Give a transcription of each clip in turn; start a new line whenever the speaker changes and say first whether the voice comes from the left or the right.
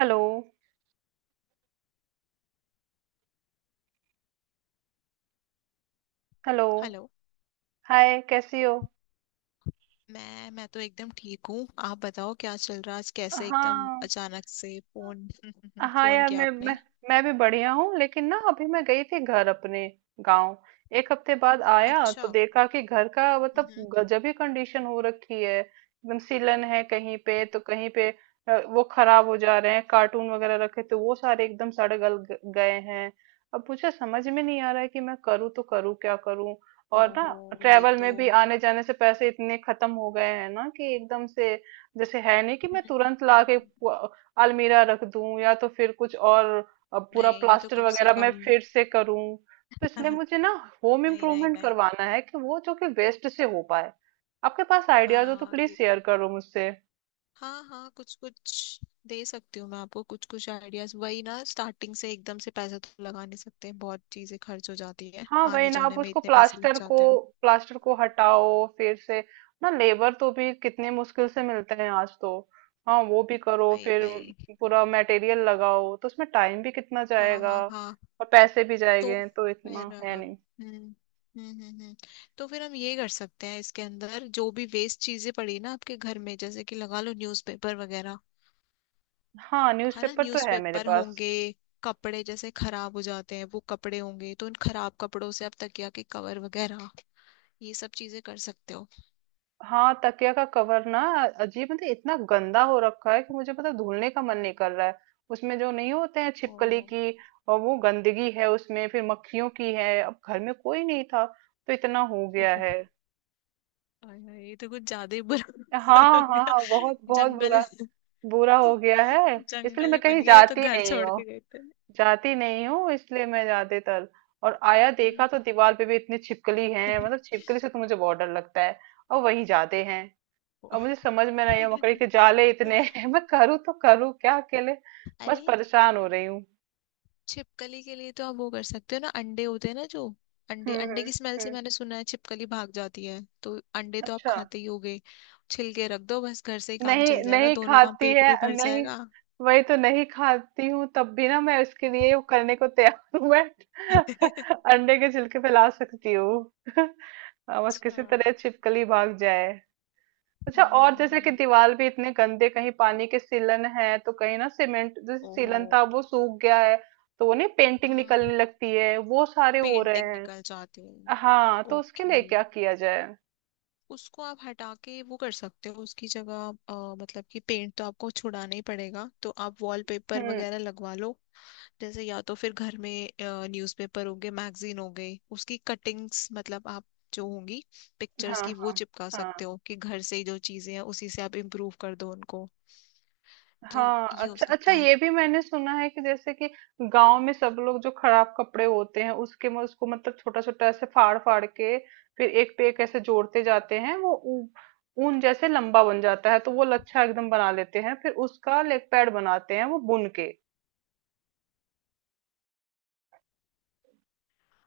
right: Hello. Hello.
left: Hello.
right: Hi, कैसी हो?
left: मैं तो एकदम ठीक हूँ। आप बताओ क्या चल रहा है, आज कैसे एकदम
right: हाँ।
left: अचानक से फोन
right: हाँ
left: फोन
right: यार,
left: किया
right: मैं
left: आपने।
right: मैं भी बढ़िया हूँ। लेकिन ना, अभी मैं गई थी घर अपने गांव। एक हफ्ते बाद आया तो
left: अच्छा।
right: देखा कि घर का मतलब
left: हम्म।
right: गजब ही कंडीशन हो रखी है। एकदम सीलन है कहीं पे तो कहीं पे वो खराब हो जा रहे हैं। कार्टून वगैरह रखे तो वो सारे एकदम सड़ गल गए हैं। अब मुझे समझ में नहीं आ रहा है कि मैं करूँ तो करूँ क्या करूँ। और ना,
left: ओहो, ये
right: ट्रेवल
left: तो।
right: में भी आने जाने से पैसे इतने खत्म हो गए हैं ना कि एकदम से जैसे है नहीं कि
left: हम्म,
right: मैं
left: हम्म,
right: तुरंत लाके
left: हम्म।
right: अलमीरा रख दूं, या तो फिर कुछ और पूरा
left: नहीं, ये तो
right: प्लास्टर
left: कम से
right: वगैरह मैं
left: कम।
right: फिर से करूं। तो इसलिए मुझे ना होम
left: नहीं नहीं
right: इम्प्रूवमेंट
left: नहीं।
right: करवाना है कि वो जो कि वेस्ट से हो पाए। आपके पास आइडियाज हो तो
left: हाँ
right: प्लीज
left: ये,
right: शेयर करो मुझसे।
left: हाँ हाँ, कुछ कुछ दे सकती हूँ मैं आपको, कुछ कुछ आइडियाज। वही ना, स्टार्टिंग से एकदम से पैसा तो लगा नहीं सकते, बहुत चीजें खर्च हो जाती है।
right: हाँ वही
left: आने
right: ना, आप
left: जाने में
right: उसको
left: इतने पैसे लग जाते हैं।
right: प्लास्टर को हटाओ फिर से ना। लेबर तो भी कितने मुश्किल से मिलते हैं आज तो। हाँ वो भी करो
left: भाई
right: फिर।
left: भाई।
right: पूरा मटेरियल लगाओ तो उसमें टाइम भी कितना
left: हाँ
right: जाएगा
left: हाँ हाँ।
right: और पैसे भी
left: तो
right: जाएंगे, तो इतना
left: फिर
right: है नहीं।
left: हम्म हम्म हम्म हम्म। तो फिर हम ये कर सकते हैं, इसके अंदर जो भी वेस्ट चीजें पड़ी ना आपके घर में, जैसे कि लगा लो न्यूज़पेपर वगैरह।
right: हाँ,
left: है ना,
right: न्यूज़पेपर तो है मेरे
left: न्यूज़पेपर
right: पास।
left: होंगे। कपड़े जैसे खराब हो जाते हैं, वो कपड़े होंगे, तो उन खराब कपड़ों से आप तकिया के कवर वगैरह ये सब चीजें कर सकते हो।
right: हाँ, तकिया का कवर ना। अजीब, मतलब इतना गंदा हो रखा है कि मुझे पता है धुलने का मन नहीं कर रहा है। उसमें जो नहीं होते हैं छिपकली
left: ओहो।
right: की और वो गंदगी है उसमें, फिर मक्खियों की है। अब घर में कोई नहीं था तो इतना हो गया
left: ओहो,
right: है।
left: आय हाय, ये तो कुछ ज्यादा ही बुरा हाल हो
right: हाँ हाँ
left: गया।
right: हाँ, बहुत बहुत
left: जंगल,
right: बुरा। बुरा हो गया है। इसलिए
left: जंगल
right: मैं
left: ही बन
right: कहीं
left: गया ये तो,
right: जाती
left: घर
right: नहीं
left: छोड़
right: हूँ।
left: के गए थे।
right: जाती नहीं हूँ इसलिए मैं ज्यादातर। और आया देखा
left: हम्म।
right: तो दीवार पे भी इतनी छिपकली है। मतलब छिपकली से तो मुझे बहुत डर लगता है। और वही जाते हैं। और मुझे समझ में नहीं है, मकड़ी के जाले इतने हैं। मैं करूँ तो करूँ क्या अकेले। बस
left: अरे,
right: परेशान हो रही हूँ।
left: छिपकली के लिए तो आप वो कर सकते हो ना, अंडे होते हैं ना जो, अंडे
right: हम्म
left: अंडे
right: हम्म
left: की स्मेल से
right: हम्म,
left: मैंने सुना है छिपकली भाग जाती है। तो अंडे तो आप
right: अच्छा।
left: खाते ही होगे, छिलके रख दो, बस घर से ही काम
right: नहीं
left: चल जाएगा,
right: नहीं,
left: दोनों काम,
right: खाती
left: पेट
right: है
left: भी भर
right: नहीं।
left: जाएगा।
right: वही तो नहीं खाती हूँ, तब भी ना मैं इसके लिए वो करने को तैयार हूँ मैं। अंडे के छिलके फैला सकती हूँ। हाँ, बस
left: अच्छा
right: किसी तरह
left: हम्म।
right: छिपकली भाग जाए। अच्छा, और जैसे कि
left: हम्म।
right: दीवार भी इतने गंदे, कहीं पानी के सीलन है तो कहीं ना सीमेंट जैसे
left: ओहो।
right: सीलन था वो सूख गया है। तो वो नहीं, पेंटिंग
left: हम्म।
right: निकलने लगती है, वो सारे हो रहे
left: पेंटिंग
right: हैं।
left: निकल जाती है।
right: हाँ तो उसके
left: ओके,
right: लिए क्या किया जाए।
left: उसको आप हटा के वो कर सकते हो, उसकी जगह मतलब कि पेंट तो आपको छुड़ाना ही पड़ेगा, तो आप वॉलपेपर
right: हम्म।
left: वगैरह लगवा लो। जैसे या तो फिर घर में न्यूज़पेपर हो गए, मैगजीन हो गई, उसकी कटिंग्स, मतलब आप, जो होंगी पिक्चर्स
right: हाँ
left: की, वो
right: हाँ
left: चिपका
right: हाँ
left: सकते हो कि घर से ही जो चीजें हैं उसी से आप इम्प्रूव कर दो उनको। तो
right: हाँ।
left: ये हो
right: अच्छा अच्छा,
left: सकता है।
right: ये भी मैंने सुना है कि जैसे कि गांव में सब लोग जो खराब कपड़े होते हैं उसके में उसको मतलब छोटा छोटा ऐसे फाड़ फाड़ के फिर एक पे एक ऐसे जोड़ते जाते हैं। वो ऊन जैसे लंबा बन जाता है तो वो लच्छा एकदम बना लेते हैं। फिर उसका लेग पैड बनाते हैं वो बुन के।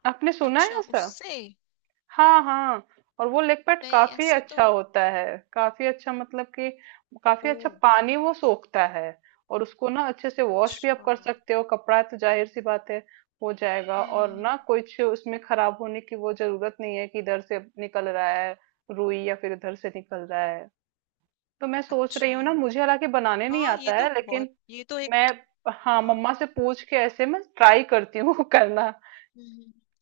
right: आपने सुना है
left: अच्छा,
right: ऐसा।
left: उससे।
right: हाँ हाँ। और वो लेग पैड
left: नहीं
right: काफी
left: ऐसा तो।
right: अच्छा होता है। काफी अच्छा, मतलब कि काफी
left: ओ।
right: अच्छा पानी वो सोखता है। और उसको ना अच्छे से वॉश भी आप
left: अच्छा।
right: कर सकते हो, कपड़ा है तो जाहिर सी बात है हो जाएगा।
left: हम्म हम्म
right: और ना
left: हम्म,
right: कुछ उसमें खराब होने की वो जरूरत नहीं है कि इधर से निकल रहा है रुई या फिर इधर से निकल रहा है। तो मैं सोच रही
left: अच्छा।
right: हूँ ना, मुझे हालांकि बनाने नहीं
left: हाँ ये
right: आता
left: तो
right: है
left: बहुत,
right: लेकिन
left: ये तो
right: मैं,
left: एक।
right: हाँ
left: हाँ।
right: मम्मा से पूछ के ऐसे मैं ट्राई करती हूँ। करना।
left: हम्म, हम्म।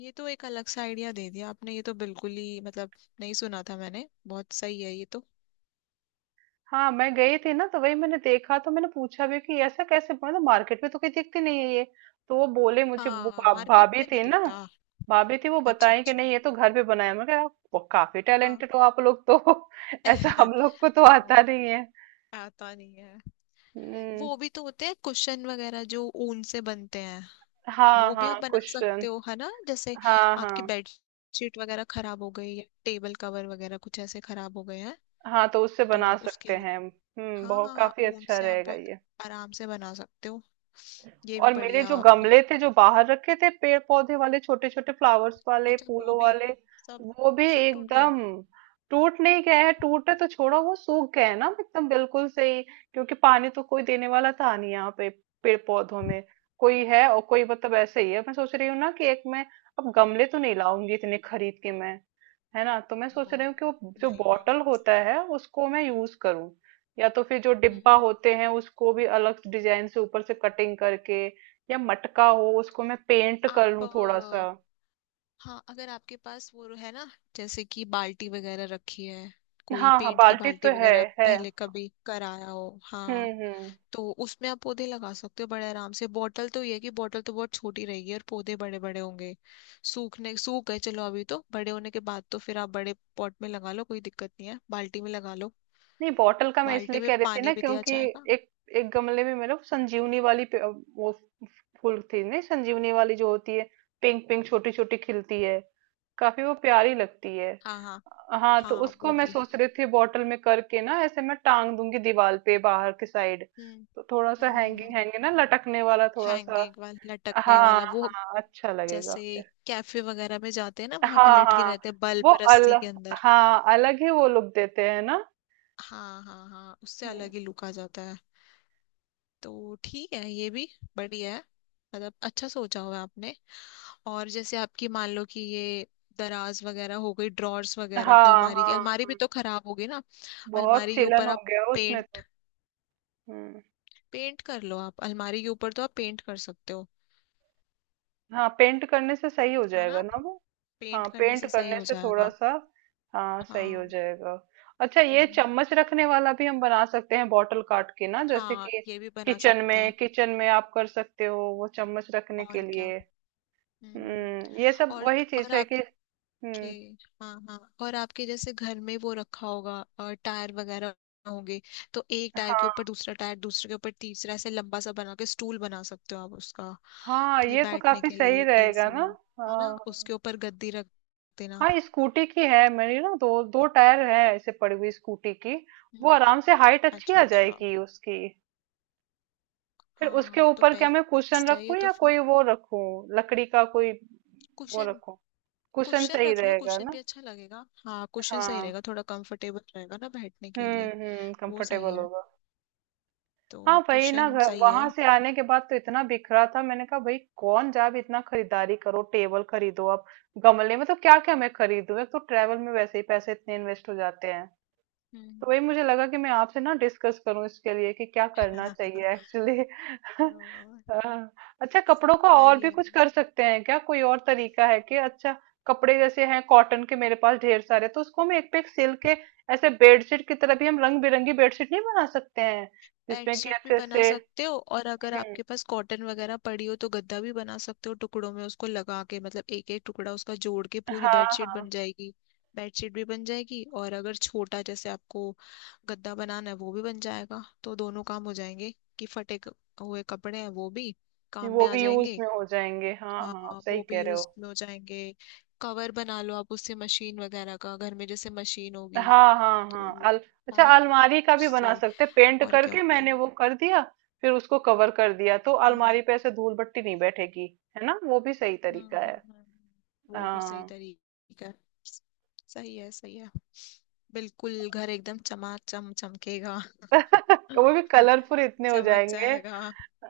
left: ये तो एक अलग सा आइडिया दे दिया आपने, ये तो बिल्कुल ही मतलब नहीं सुना था मैंने, बहुत सही है ये तो।
right: हाँ मैं गई थी ना, तो वही मैंने देखा तो मैंने पूछा भी कि ऐसा कैसे, मतलब मार्केट में तो कहीं दिखती नहीं है ये। तो वो बोले, मुझे वो
left: हाँ, मार्केट
right: भाभी
left: में नहीं
right: थी ना,
left: दिखता।
right: भाभी थी वो
left: अच्छा
right: बताए कि
left: अच्छा।
right: नहीं ये तो घर पे बनाया। मैं कहा, "आप वो काफी
left: हाँ।
right: टैलेंटेड हो आप लोग तो। ऐसा हम लोग को तो आता
left: हाँ,
right: नहीं है।"
left: आता नहीं है।
right: हम्म,
left: वो भी तो होते हैं कुशन वगैरह जो ऊन से बनते हैं,
right: हाँ
left: वो
right: हाँ
left: भी आप बना
right: क्वेश्चन।
left: सकते हो। है ना, जैसे
right: हाँ
left: आपकी
right: हाँ
left: बेडशीट वगैरह खराब हो गई या टेबल कवर वगैरह कुछ ऐसे खराब हो गए हैं,
right: हाँ, तो उससे
left: तो
right: बना
left: उसके
right: सकते
left: लिए।
right: हैं, हम्म,
left: हाँ
right: बहुत
left: हाँ हाँ,
right: काफी
left: ऊन
right: अच्छा
left: से आप
right: रहेगा
left: बहुत
right: ये।
left: आराम से बना सकते हो, ये भी
right: और मेरे
left: बढ़िया।
right: जो गमले थे जो बाहर रखे थे पेड़ पौधे वाले, छोटे छोटे फ्लावर्स वाले,
left: अच्छा वो
right: फूलों
left: भी,
right: वाले,
left: सब,
right: वो भी
left: सब टूट गए।
right: एकदम। टूट नहीं गए हैं, टूटे तो छोड़ो, वो सूख गए हैं ना एकदम बिल्कुल से ही। क्योंकि पानी तो कोई देने वाला था नहीं यहाँ पे पेड़ पौधों में। कोई है और कोई मतलब ऐसे ही है। मैं सोच रही हूँ ना कि एक मैं अब गमले तो नहीं लाऊंगी इतने खरीद के मैं। है ना, तो मैं सोच
left: ओहो।
right: रही हूँ कि वो जो
left: नहीं नहीं।
right: बॉटल होता है उसको मैं यूज करूँ। या तो फिर जो
left: हम्म
right: डिब्बा
left: हम्म।
right: होते हैं उसको भी अलग डिजाइन से ऊपर से कटिंग करके, या मटका हो उसको मैं पेंट कर
left: आप
right: लूँ थोड़ा सा।
left: हाँ, अगर आपके पास वो है ना, जैसे कि बाल्टी वगैरह रखी है, कोई
right: हाँ हाँ,
left: पेंट की
right: बाल्टी तो
left: बाल्टी
right: है।
left: वगैरह
right: है।
left: पहले कभी कराया हो। हाँ,
right: हम्म। हम्म।
left: तो उसमें आप पौधे लगा सकते हो बड़े आराम से। बॉटल तो ये है कि बॉटल तो बहुत छोटी रहेगी और पौधे बड़े बड़े होंगे, सूखने सूख गए चलो, अभी तो बड़े होने के बाद तो फिर आप बड़े पॉट में लगा लो, कोई दिक्कत नहीं है, बाल्टी में लगा लो।
right: नहीं, बॉटल का मैं
left: बाल्टी
right: इसलिए
left: में
right: कह रही थी ना
left: पानी भी दिया
right: क्योंकि
left: जाएगा।
right: एक एक गमले में मेरे संजीवनी वाली वो फूल थी नहीं, संजीवनी वाली जो होती है, पिंक पिंक छोटी छोटी खिलती है, काफी वो प्यारी लगती है।
left: हाँ हाँ
right: हाँ तो
left: हाँ
right: उसको
left: वो
right: मैं
left: भी।
right: सोच रही थी बॉटल में करके ना, ऐसे मैं टांग दूंगी दीवार पे बाहर की साइड।
left: हम्म
right: तो थोड़ा सा
left: हम्म हम्म
right: हैंगिंग
left: हम्म।
right: हैंगिंग ना, लटकने वाला थोड़ा सा।
left: हैंगिंग वाला, लटकने
right: हाँ
left: वाला वो,
right: हाँ, अच्छा लगेगा
left: जैसे
right: फिर।
left: कैफे वगैरह में जाते हैं ना, वहां पे
right: हाँ
left: लटके
right: हाँ,
left: रहते हैं
right: वो
left: बल्ब
right: अल,
left: रस्सी के अंदर।
right: हाँ अलग ही वो लुक देते हैं ना।
left: हाँ हाँ हाँ, उससे
right: हम्म,
left: अलग ही लुक आ जाता है। तो ठीक है, ये भी बढ़िया है, मतलब अच्छा सोचा हुआ है आपने। और जैसे आपकी, मान लो कि ये दराज वगैरह हो गई, ड्रॉर्स वगैरह,
right: हाँ
left: अलमारी की,
right: हाँ
left: अलमारी भी
right: हाँ,
left: तो खराब होगी ना।
right: बहुत
left: अलमारी के
right: सिलन
left: ऊपर
right: हो
left: आप
right: गया उसमें
left: पेंट,
right: तो। हम्म।
left: पेंट कर लो, आप अलमारी के ऊपर तो आप पेंट कर सकते हो।
right: हाँ, पेंट करने से सही हो
left: है
right: जाएगा
left: ना,
right: ना वो।
left: पेंट
right: हाँ
left: करने
right: पेंट
left: से सही
right: करने
left: हो
right: से थोड़ा
left: जाएगा।
right: सा, हाँ सही हो
left: हाँ।
right: जाएगा। अच्छा, ये
left: हम्म,
right: चम्मच रखने वाला भी हम बना सकते हैं बॉटल काट के ना, जैसे
left: हाँ
right: कि
left: ये भी बना सकते हैं।
right: किचन में आप कर सकते हो, वो चम्मच रखने के
left: और क्या।
right: लिए।
left: हम्म हम्म, हम्म।
right: हम्म, ये सब
left: और
right: वही चीज
left: और
right: है कि
left: आपके,
right: हम्म।
left: हाँ हाँ और आपके जैसे घर में वो रखा होगा, और टायर वगैरह होंगे, तो एक टायर के
right: हाँ
left: ऊपर दूसरा टायर, दूसरे के ऊपर तीसरा, ऐसे लंबा सा बना के स्टूल बना सकते हो आप उसका,
right: हाँ,
left: कि
right: ये तो
left: बैठने
right: काफी
left: के
right: सही
left: लिए
right: रहेगा
left: इजी।
right: ना।
left: है ना,
right: हाँ,
left: उसके ऊपर गद्दी रख देना।
right: हाँ स्कूटी की है मेरी ना, दो दो टायर है ऐसे पड़ी हुई स्कूटी की। वो
left: हम्म।
right: आराम से हाइट अच्छी
left: अच्छा
right: आ
left: अच्छा।
right: जाएगी उसकी। फिर उसके
left: हाँ तो
right: ऊपर क्या मैं कुशन
left: बेस्ट है ये
right: रखूं,
left: तो
right: या
left: फिर।
right: कोई वो रखूं, लकड़ी का कोई वो
left: कुशन,
right: रखूं, कुशन
left: क्वेश्चन
right: सही
left: रख लो,
right: रहेगा
left: क्वेश्चन भी
right: ना।
left: अच्छा लगेगा, हाँ क्वेश्चन सही
right: हाँ
left: रहेगा, थोड़ा कंफर्टेबल रहेगा ना बैठने के लिए।
right: हम्म,
left: वो सही
right: कंफर्टेबल
left: है।
right: होगा।
left: तो
right: हाँ भाई ना,
left: क्वेश्चन
right: घर
left: सही है।
right: वहां से आने के बाद तो इतना बिखरा था, मैंने कहा भाई कौन जाब इतना खरीदारी करो, टेबल खरीदो आप, गमले, मतलब क्या क्या मैं खरीदूं। एक तो ट्रेवल में वैसे ही पैसे इतने इन्वेस्ट हो जाते हैं। तो
left: हम्म।
right: वही मुझे लगा कि मैं आपसे ना डिस्कस करूं इसके लिए कि क्या करना चाहिए एक्चुअली।
left: हाँ,
right: अच्छा, कपड़ों का और
left: सही
right: भी
left: है।
right: कुछ कर सकते हैं क्या, कोई और तरीका है कि। अच्छा कपड़े जैसे हैं कॉटन के मेरे पास ढेर सारे, तो उसको हम एक पे एक सिल के ऐसे बेडशीट की तरह भी हम रंग बिरंगी बेडशीट नहीं बना सकते हैं, जिसमें कि
left: बेडशीट भी
right: अच्छे
left: बना
right: से।
left: सकते हो, और अगर
right: हम्म,
left: आपके पास कॉटन वगैरह पड़ी हो तो गद्दा भी बना सकते हो, टुकड़ों में उसको लगा के, मतलब एक एक टुकड़ा उसका जोड़ के पूरी
right: हाँ
left: बेडशीट
right: हाँ
left: बन जाएगी। बेडशीट भी बन जाएगी, और अगर छोटा जैसे आपको गद्दा बनाना है वो भी बन जाएगा, तो दोनों काम हो जाएंगे। कि फटे हुए कपड़े हैं, वो भी काम
right: वो
left: में आ
right: भी यूज
left: जाएंगे।
right: में हो जाएंगे। हाँ
left: हाँ
right: हाँ आप सही
left: वो भी
right: कह रहे
left: यूज
right: हो।
left: में हो जाएंगे। कवर बना लो आप उससे, मशीन वगैरह का, घर में जैसे मशीन होगी
right: हाँ हाँ
left: तो।
right: हाँ,
left: है
right: अच्छा
left: ना,
right: अलमारी का भी बना
left: उससे।
right: सकते पेंट
left: और क्या
right: करके,
left: होता
right: मैंने
left: है।
right: वो कर दिया फिर उसको कवर कर दिया तो
left: हाँ
right: अलमारी
left: हाँ।
right: पे ऐसे धूल बट्टी नहीं बैठेगी। है ना, वो भी सही
left: हम्म
right: तरीका है।
left: हम्म हम्म। वो भी सही
right: हाँ।
left: तरीका है। सही है सही है, बिल्कुल घर एकदम चमाचम चमकेगा।
right: वो भी कलरफुल इतने हो
left: चमक
right: जाएंगे।
left: जाएगा,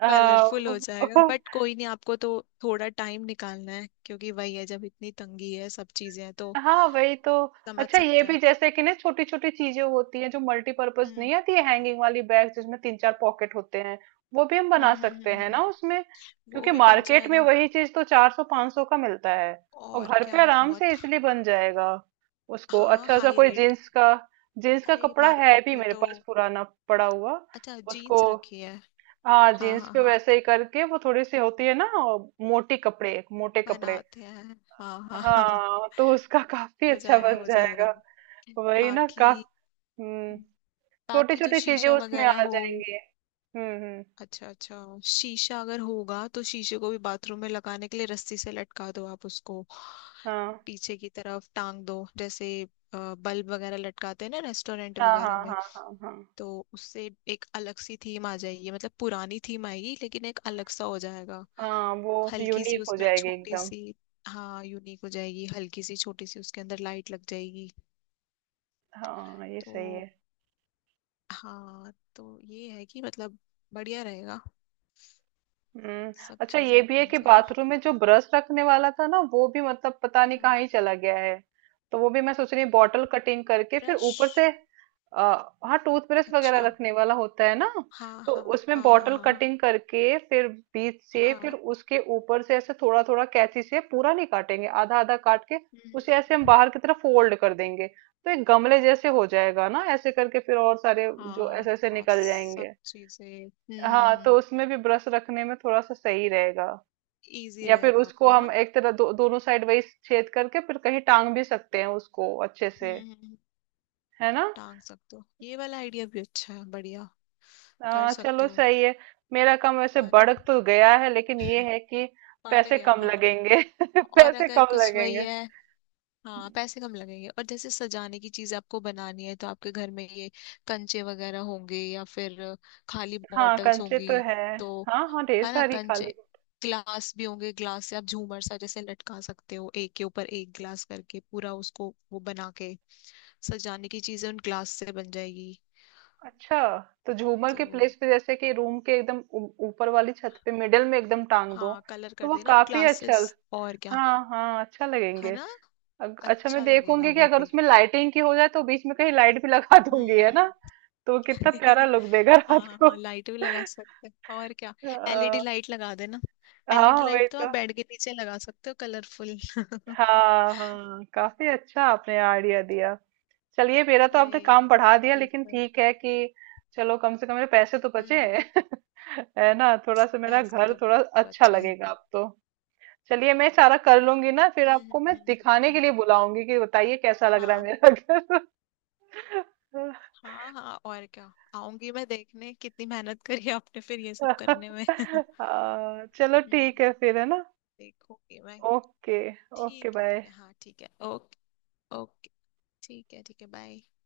right: हाँ
left: कलरफुल हो जाएगा। बट कोई नहीं, आपको तो थोड़ा टाइम निकालना है क्योंकि वही है, जब इतनी तंगी है सब चीजें हैं तो
right: हाँ वही तो।
left: समझ
right: अच्छा, ये
left: सकते
right: भी
left: हैं।
right: जैसे कि ना, छोटी छोटी चीजें होती हैं जो मल्टीपर्पज
left: हम्म
right: नहीं आती है हैंगिंग वाली बैग जिसमें तीन चार पॉकेट होते हैं, वो भी हम बना सकते हैं
left: हम्म।
right: ना उसमें।
left: वो
right: क्योंकि
left: भी बन
right: मार्केट में
left: जाएगा।
right: वही चीज तो चार सौ पांच सौ का मिलता है और
left: और
right: घर पे
left: क्या
right: आराम से
left: बहुत।
right: इसलिए बन जाएगा। उसको
left: हाँ
right: अच्छा सा
left: हाई
right: कोई
left: रेट।
right: जीन्स का, जीन्स का
left: अरे
right: कपड़ा है
left: मार्केट
right: भी
left: में
right: मेरे
left: तो।
right: पास पुराना पड़ा हुआ,
left: अच्छा
right: उसको,
left: जीन्स रखी है।
right: हाँ
left: हाँ
right: जीन्स
left: हाँ
right: पे
left: हाँ,
right: वैसे ही करके वो थोड़ी सी होती है ना मोटी, कपड़े मोटे कपड़े।
left: बनाते हैं। हाँ हाँ हाँ हाँ।
right: हाँ तो उसका काफी
left: हो
right: अच्छा
left: जाएगा
right: बन
left: हो
right: जाएगा।
left: जाएगा।
right: वही ना
left: बाकी,
right: का, हम्म, छोटी
left: बाकी जो
right: छोटी चीजें
left: शीशा
right: उसमें
left: वगैरह
right: आ
left: हो।
right: जाएंगी। हम्म।
left: अच्छा अच्छा, शीशा अगर होगा तो शीशे को भी बाथरूम में लगाने के लिए रस्सी से लटका दो आप उसको,
right: हाँ
left: पीछे की तरफ टांग दो, जैसे बल्ब वगैरह लटकाते हैं ना रेस्टोरेंट
right: हाँ हाँ
left: वगैरह में।
right: हाँ हाँ। हाँ
left: तो उससे एक अलग सी थीम आ जाएगी, मतलब पुरानी थीम आएगी लेकिन एक अलग सा हो जाएगा।
right: हाँ, वो
left: हल्की सी
right: यूनिक हो
left: उसमें
right: जाएगी
left: छोटी
right: एकदम।
left: सी। हाँ यूनिक हो जाएगी, हल्की सी छोटी सी उसके अंदर लाइट लग जाएगी।
right: हाँ ये सही है।
left: तो हाँ, तो ये है कि मतलब बढ़िया रहेगा,
right: हम्म।
left: सब
right: अच्छा
left: चीजें
right: ये भी है
left: एकदम
right: कि
left: से ना।
right: बाथरूम में जो ब्रश रखने वाला था ना, वो भी मतलब पता नहीं
left: हम्म।
right: कहाँ ही चला गया है। तो वो भी मैं सोच रही हूँ बॉटल कटिंग करके फिर
left: ब्रश,
right: ऊपर से आ, हाँ टूथब्रश वगैरह
left: अच्छा
right: रखने वाला होता है ना।
left: हाँ
right: तो
left: हाँ
right: उसमें
left: हाँ हाँ
right: बॉटल
left: हाँ।
right: कटिंग करके फिर बीच से, फिर
left: हाँ।
right: उसके ऊपर से ऐसे थोड़ा थोड़ा कैंची से पूरा नहीं काटेंगे, आधा आधा काट के
left: हम्म,
right: उसे ऐसे हम बाहर की तरफ फोल्ड कर देंगे। तो एक गमले जैसे हो जाएगा ना, ऐसे करके फिर, और सारे जो ऐसे
left: हाँ
right: ऐसे
left: और
right: निकल
left: सब
right: जाएंगे।
left: चीजें।
right: हाँ तो उसमें भी ब्रश रखने में थोड़ा सा सही रहेगा।
left: इजी
right: या फिर
left: रहेगा
right: उसको
left: आपको
right: हम
left: ना।
right: एक तरह दो, दोनों साइड वही छेद करके फिर कहीं टांग भी सकते हैं उसको अच्छे से।
left: हम्म, हम्म,
right: है ना।
left: टांग सकते हो, ये वाला आइडिया भी अच्छा है, बढ़िया। कर
right: हाँ
left: सकते
right: चलो
left: हो।
right: सही है। मेरा काम वैसे
left: है ना,
right: बढ़ तो गया है, लेकिन ये है कि
left: पड़
right: पैसे कम
left: गया।
right: लगेंगे।
left: और
right: पैसे
left: अगर
right: कम
left: कुछ वही
right: लगेंगे।
left: है। हाँ पैसे कम लगेंगे, और जैसे सजाने की चीजें आपको बनानी है तो आपके घर में ये कंचे वगैरह होंगे या फिर खाली
right: हाँ
left: बॉटल्स
right: कंचे
left: होंगी
right: तो है।
left: तो।
right: हाँ हाँ ढेर
left: है ना,
right: सारी खाली।
left: कंचे, ग्लास भी होंगे, ग्लास से आप झूमर सा जैसे लटका सकते हो, एक के ऊपर एक ग्लास करके पूरा उसको वो बना के, सजाने की चीजें उन ग्लास से बन जाएगी।
right: अच्छा, तो झूमर
left: तो
right: के प्लेस पे जैसे कि रूम के एकदम ऊपर वाली छत पे मिडिल में एकदम टांग दो,
left: हाँ, कलर
right: तो
left: कर
right: वो
left: देना उन
right: काफी अच्छा।
left: ग्लासेस। और क्या।
right: हाँ हाँ, अच्छा
left: है
right: लगेंगे।
left: ना,
right: अच्छा मैं
left: अच्छा लगेगा
right: देखूंगी कि
left: वो
right: अगर
left: भी।
right: उसमें लाइटिंग की हो जाए तो बीच में कहीं लाइट भी लगा दूंगी है
left: हम्म।
right: ना, तो कितना प्यारा लुक देगा
left: हाँ
right: रात
left: हाँ हाँ,
right: को।
left: लाइट भी लगा सकते हैं, और क्या।
right: अ,
left: एलईडी लाइट लगा देना, एलईडी
right: हाँ वही
left: लाइट तो
right: तो।
left: आप बेड के नीचे लगा सकते हो कलरफुल।
right: हाँ हाँ, काफी अच्छा आपने आइडिया दिया। चलिए मेरा तो आपने
left: आई आई,
right: काम बढ़ा दिया, लेकिन
left: बिल्कुल।
right: ठीक है कि चलो कम से कम मेरे पैसे तो बचे।
left: हम्म,
right: है ना, थोड़ा सा मेरा
left: पैसे
right: घर
left: तो
right: थोड़ा अच्छा
left: बचे हैं।
right: लगेगा अब तो। चलिए मैं सारा कर लूंगी ना फिर
left: हम्म
right: आपको मैं
left: हम्म हम्म, हम्म,
right: दिखाने के
left: हम्म।
right: लिए बुलाऊंगी कि बताइए कैसा लग रहा है
left: हाँ
right: मेरा घर।
left: हाँ हाँ, और क्या आऊंगी मैं देखने कितनी मेहनत करी आपने फिर ये सब करने में।
right: हाँ, चलो
left: हम्म,
right: ठीक है फिर है ना।
left: देखूंगी मैं।
right: ओके। ओके,
left: ठीक है ठीक
right: बाय।
left: है, हाँ ठीक है ओके। ओके, ठीक है ठीक है, बाय।